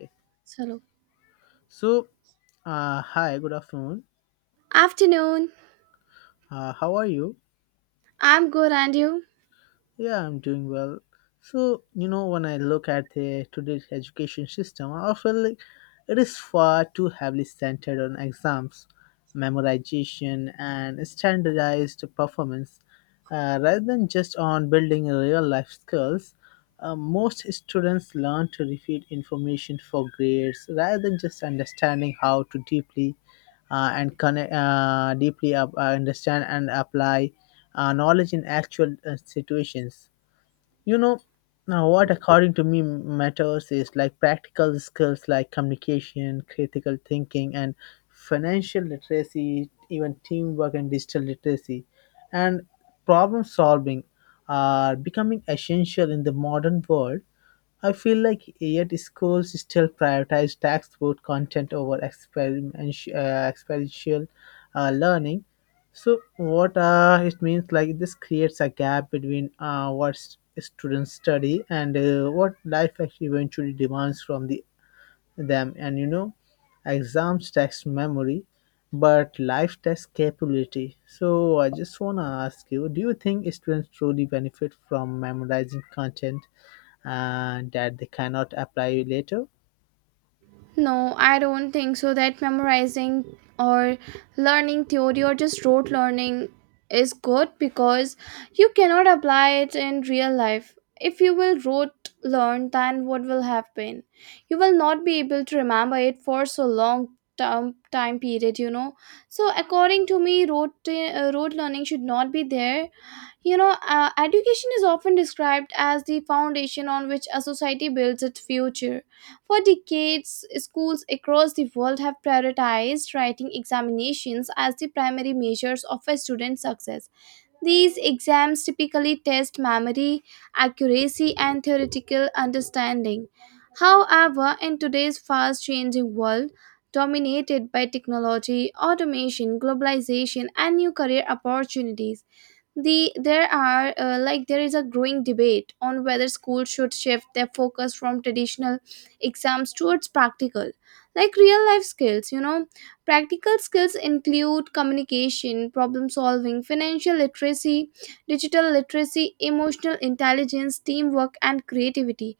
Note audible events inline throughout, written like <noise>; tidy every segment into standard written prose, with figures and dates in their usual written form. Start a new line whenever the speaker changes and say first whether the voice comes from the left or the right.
left: Okay.
right: Hello.
left: So, hi, good afternoon.
right: Afternoon.
left: How are you?
right: I'm good, and you?
left: Yeah, I'm doing well. So, you know, when I look at the today's education system, I feel like it is far too heavily centered on exams, memorization, and standardized performance, rather than just on building real life skills. Most students learn to repeat information for grades rather than just understanding how to deeply and connect, deeply up, understand and apply knowledge in actual situations. You know, now what according to me matters is like practical skills like communication, critical thinking, and financial literacy, even teamwork and digital literacy, and problem solving are becoming essential in the modern world. I feel like yet schools still prioritize textbook content over experiential learning. So what it means like this creates a gap between what students study and what life actually eventually demands from them. And you know, exams test memory, but life tests capability. So I just wanna ask you, do you think students truly benefit from memorizing content and that they cannot apply later.
right: No, I don't think so. That memorizing or learning theory or just rote learning is good because you cannot apply it in real life. If you will rote learn, then what will happen? You will not be able to remember it for so long term time period. So according to me, rote learning should not be there. Education is often described as the foundation on which a society builds its future. For decades, schools across the world have prioritized writing examinations as the primary measures of a student's success. These exams typically test memory, accuracy, and theoretical understanding. However, in today's fast changing world, dominated by technology, automation, globalization, and new career opportunities, the there are like there is a growing debate on whether schools should shift their focus from traditional exams towards practical like real life skills. Practical skills include communication, problem solving, financial literacy, digital literacy, emotional intelligence, teamwork, and creativity.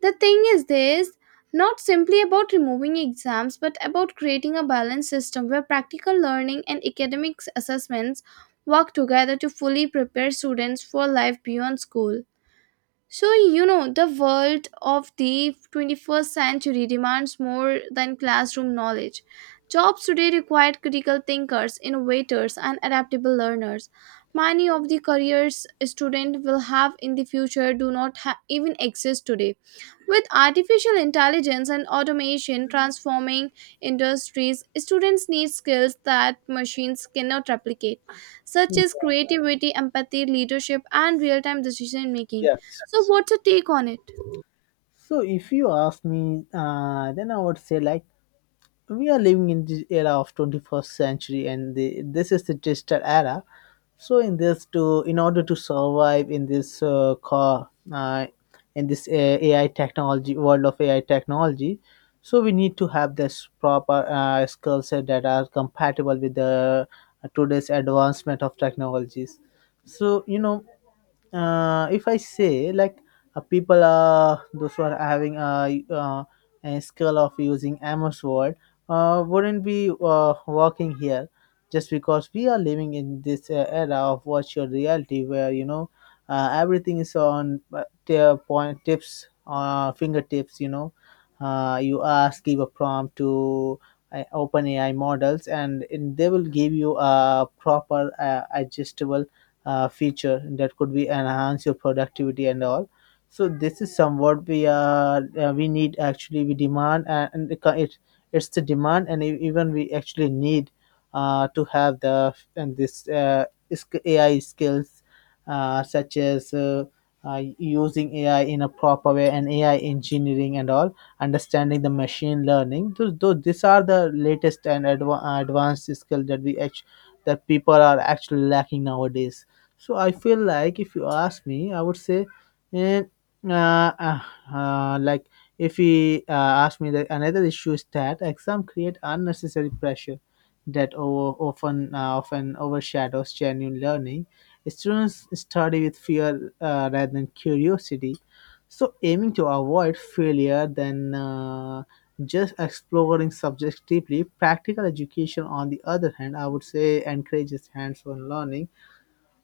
right: The thing is, this not simply about removing exams but about creating a balanced system where practical learning and academic assessments work together to fully prepare students for life beyond school. So, you know, the world of the 21st century demands more than classroom knowledge. Jobs today require critical thinkers, innovators, and adaptable learners. Many of the careers students will have in the future do not ha- even exist today. With artificial intelligence and automation transforming industries, students need skills that machines cannot replicate, such as creativity, empathy, leadership, and real time decision making.
left: Yes.
right: So, what's your take on it?
left: So if you ask me, then I would say like we are living in the era of 21st century, and this is the digital era. So in order to survive in this AI technology, world of AI technology, so we need to have this proper skill set that are compatible with the today's advancement of technologies. So you know. If I say like people those who are a skill of using Amos word wouldn't be working here just because we are living in this era of virtual reality where you know everything is on their point tips fingertips. You know, you ask give a prompt to open AI models, and they will give you a proper adjustable feature that could be enhance your productivity and all. So this is somewhat we need. Actually, we demand, and it's the demand, and even we actually need to have the and this sk- AI skills, such as uh, using AI in a proper way and AI engineering and all, understanding the machine learning. Those These are the latest and advanced skill that we actually that people are actually lacking nowadays. So I feel like if you ask me, I would say, eh, uh, uh, uh, like if he asked me that another issue is that exam create unnecessary pressure that over, often often overshadows genuine learning. Students study with fear rather than curiosity, so aiming to avoid failure than just exploring subjects deeply. Practical education, on the other hand, I would say encourages hands-on learning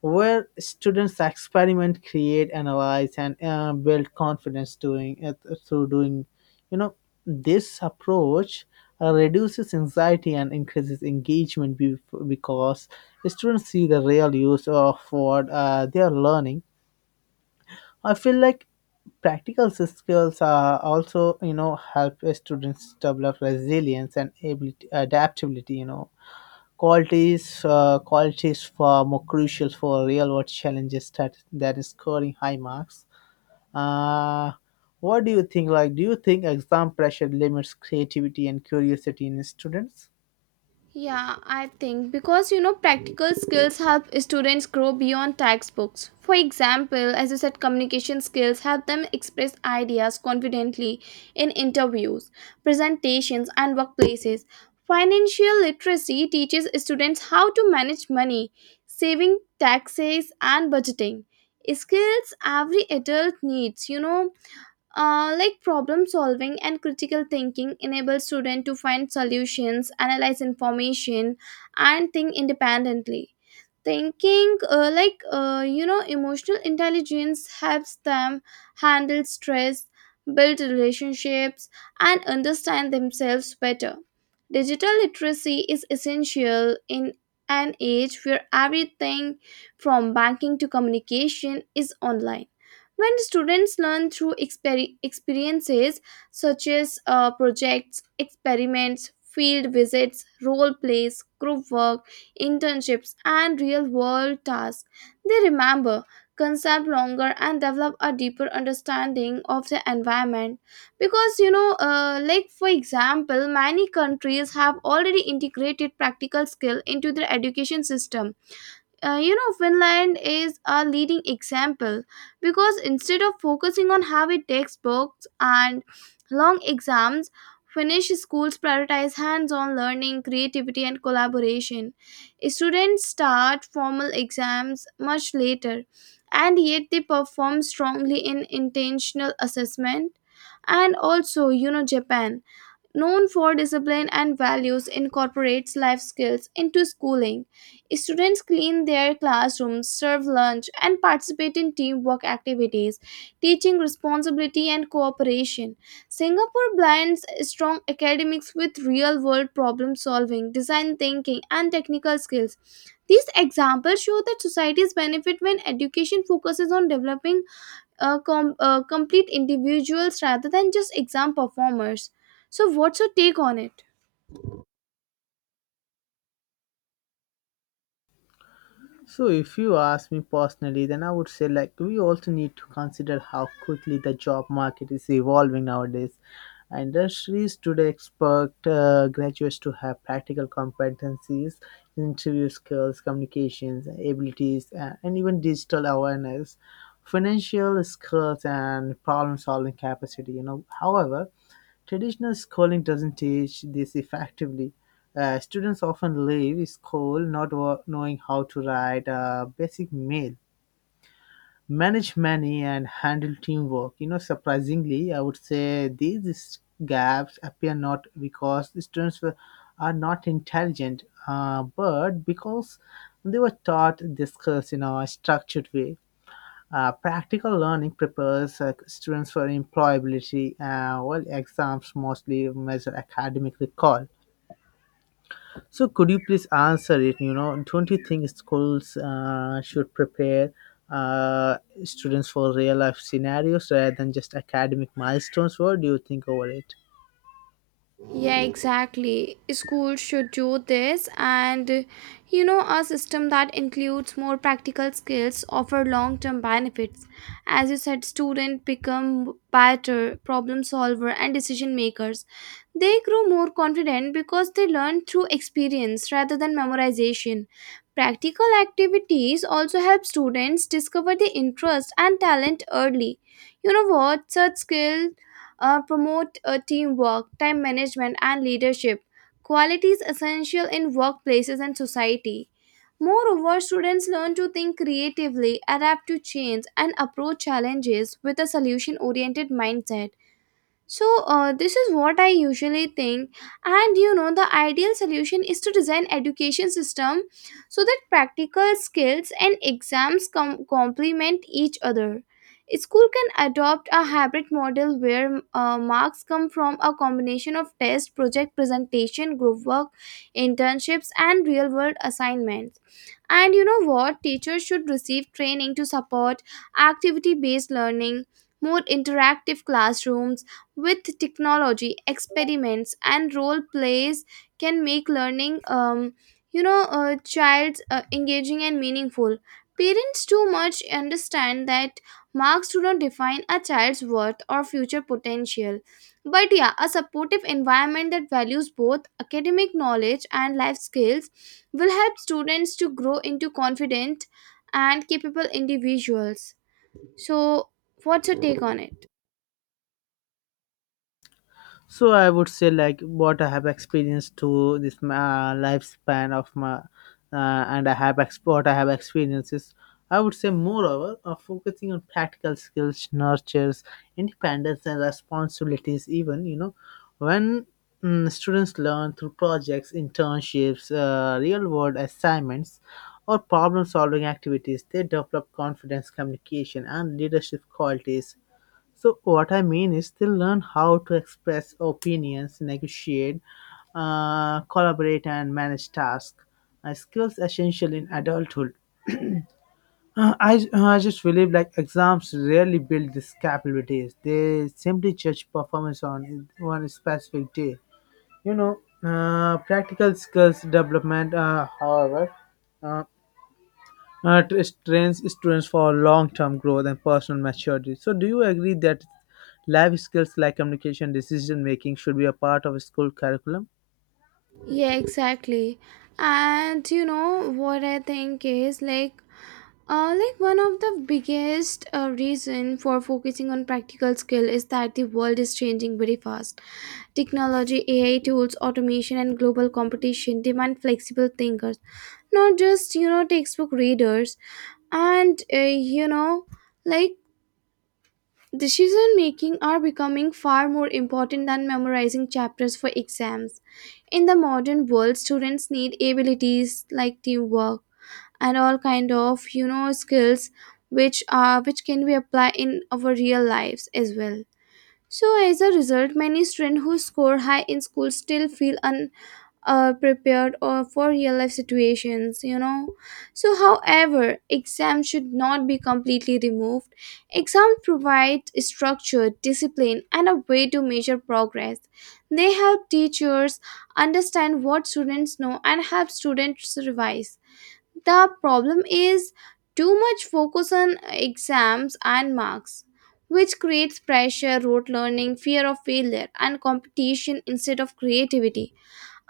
left: where students experiment, create, analyze, and build confidence doing it through doing. You know, this approach reduces anxiety and increases engagement because students see the real use of what they are learning. I feel like practical skills are also, you know, help students develop resilience and ability adaptability, you know. Qualities, qualities far more crucial for real world challenges that than scoring high marks. Uh, what do you think? Like, do you think exam pressure limits creativity and curiosity in students?
right: Yeah, I think, because you know, practical skills help students grow beyond textbooks. For example, as you said, communication skills help them express ideas confidently in interviews, presentations, and workplaces. Financial literacy teaches students how to manage money, saving, taxes, and budgeting. Skills every adult needs, you know. Like problem solving and critical thinking enable students to find solutions, analyze information, and think independently thinking. Emotional intelligence helps them handle stress, build relationships, and understand themselves better. Digital literacy is essential in an age where everything from banking to communication is online. When students learn through experiences such as projects, experiments, field visits, role plays, group work, internships, and real world tasks. They remember concept longer and develop a deeper understanding of the environment, because for example, many countries have already integrated practical skill into their education system. You know, Finland is a leading example, because instead of focusing on heavy textbooks and long exams, Finnish schools prioritize hands on learning, creativity, and collaboration. Students start formal exams much later, and yet they perform strongly in intentional assessment. And also, you know, Japan, known for discipline and values, incorporates life skills into schooling. Students clean their classrooms, serve lunch, and participate in teamwork activities, teaching responsibility and cooperation. Singapore blends strong academics with real world problem solving, design thinking, and technical skills. These examples show that societies benefit when education focuses on developing complete individuals rather than just exam performers. So, what's your take on it?
left: So if you ask me personally, then I would say like we also need to consider how quickly the job market is evolving nowadays. Industries today expect graduates to have practical competencies, interview skills, communications abilities, and even digital awareness, financial skills, and problem-solving capacity. You know, however, traditional schooling doesn't teach this effectively. Students often leave school not knowing how to write a basic mail, manage money, and handle teamwork. You know, surprisingly, I would say these gaps appear not because are not intelligent, but because they were taught this course in a structured way. Practical learning prepares students for employability, while exams mostly measure academic recall. So, could you please answer it? You know, don't you think schools should prepare uh, students for real life scenarios rather than just academic milestones? What do you think over it?
right: Yeah, exactly. Schools should do this, and you know, a system that includes more practical skills offer long term benefits. As you said, students become better problem solver and decision makers. They grow more confident because they learn through experience rather than memorization. Practical activities also help students discover their interest and talent early. You know what? Such skills promote teamwork, time management, and leadership, qualities essential in workplaces and society. Moreover, students learn to think creatively, adapt to change, and approach challenges with a solution oriented mindset. So, this is what I usually think. And you know, the ideal solution is to design education system so that practical skills and exams complement each other. School can adopt a hybrid model where marks come from a combination of test, project presentation, group work, internships, and real world assignments. And you know what? Teachers should receive training to support activity based learning. More interactive classrooms with technology experiments and role plays can make learning a child's engaging and meaningful. Parents too much understand that marks do not define a child's worth or future potential, but yeah, a supportive environment that values both academic knowledge and life skills will help students to grow into confident and capable individuals. So, what's your take on it?
left: So I would say like what I have experienced to this lifespan of my and I have ex- what I have experienced is I would say moreover focusing on practical skills nurtures independence and responsibilities, even you know, when students learn through projects, internships, real world assignments or problem solving activities, they develop confidence, communication and leadership qualities. So what I mean is they learn how to express opinions, negotiate, collaborate, and manage tasks. Skills essential in adulthood. I just believe like exams rarely build these capabilities. They simply judge performance on one specific day. You know, practical skills development, uh, it trains students for long-term growth and personal maturity. So, do you agree that life skills like communication, decision making should be a part of school curriculum?
right: Yeah, exactly. And you know what I think is like, one of the biggest reason for focusing on practical skill is that the world is changing very fast. Technology, AI tools, automation and global competition demand flexible thinkers, not just, you know, textbook readers, and like decision making are becoming far more important than memorizing chapters for exams. In the modern world, students need abilities like teamwork and all kind of, you know, skills which can be applied in our real lives as well. So as a result, many students who score high in school still feel prepared or for real life situations, you know. So however, exams should not be completely removed. Exams provide structure discipline and a way to measure progress. They help teachers understand what students know and help students revise. The problem is too much focus on exams and marks, which creates pressure rote learning fear of failure and competition instead of creativity.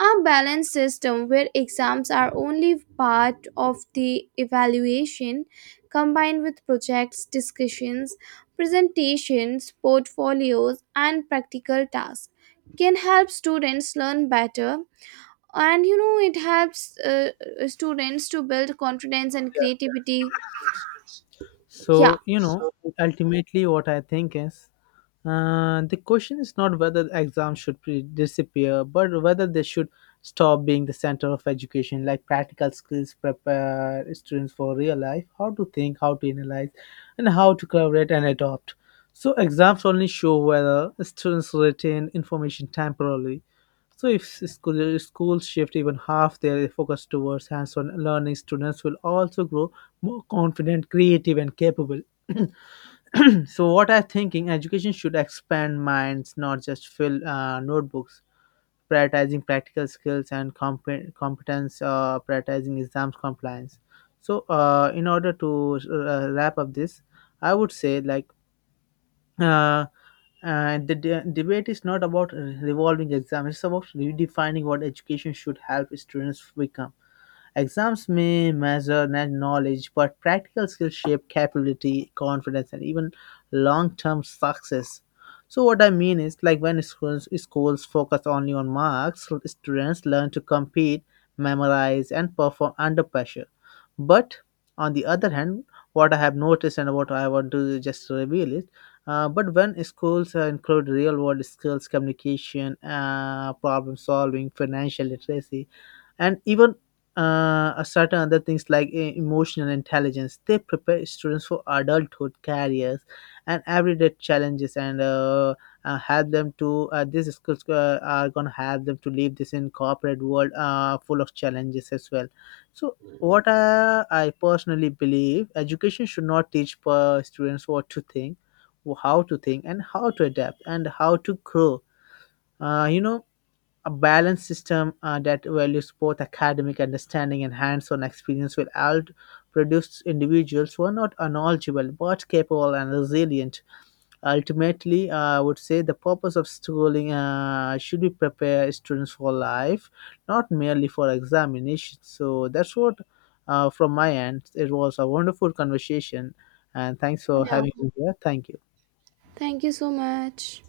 right: A balanced system where exams are only part of the evaluation combined with projects, discussions, presentations, portfolios and practical tasks can help students learn better, and you know it helps students to build confidence and creativity. Yeah.
left: So, you know, ultimately, what I think is the question is not whether exams should disappear, but whether they should stop being the center of education. Like, practical skills prepare students for real life, how to think, how to analyze, and how to collaborate and adopt. So, exams only show whether students retain information temporarily. So, if schools shift even half their focus towards hands on learning, students will also grow more confident, creative, and capable. <clears throat> <clears throat> So what I'm thinking, education should expand minds, not just fill notebooks, prioritizing practical skills and competence, prioritizing exams compliance. So in order to wrap up this, I would say like uh, the debate is not about revolving exams. It's about redefining what education should help students become. Exams may measure knowledge, but practical skills shape capability, confidence, and even long term success. So, what I mean is, like when schools focus only on marks, students learn to compete, memorize, and perform under pressure. But on the other hand, what I have noticed and what I want to just reveal is, but when schools include real world skills, communication, problem solving, financial literacy, and even a certain other things like emotional intelligence. They prepare students for adulthood, careers, and everyday challenges, and help them to. These schools are gonna help them to live this in corporate world full of challenges as well. So. I personally believe, education should not teach per students what to think, how to think, and how to adapt, and how to grow. You know, a balanced system that values both academic understanding and hands-on experience will out produce individuals who are not knowledgeable but capable and resilient. Ultimately, I would say the purpose of schooling should be prepare students for life, not merely for examinations. So that's what, from my end, it was a wonderful conversation, and thanks for
right: Yeah.
left: having me here. Thank you.
right: Thank you so much.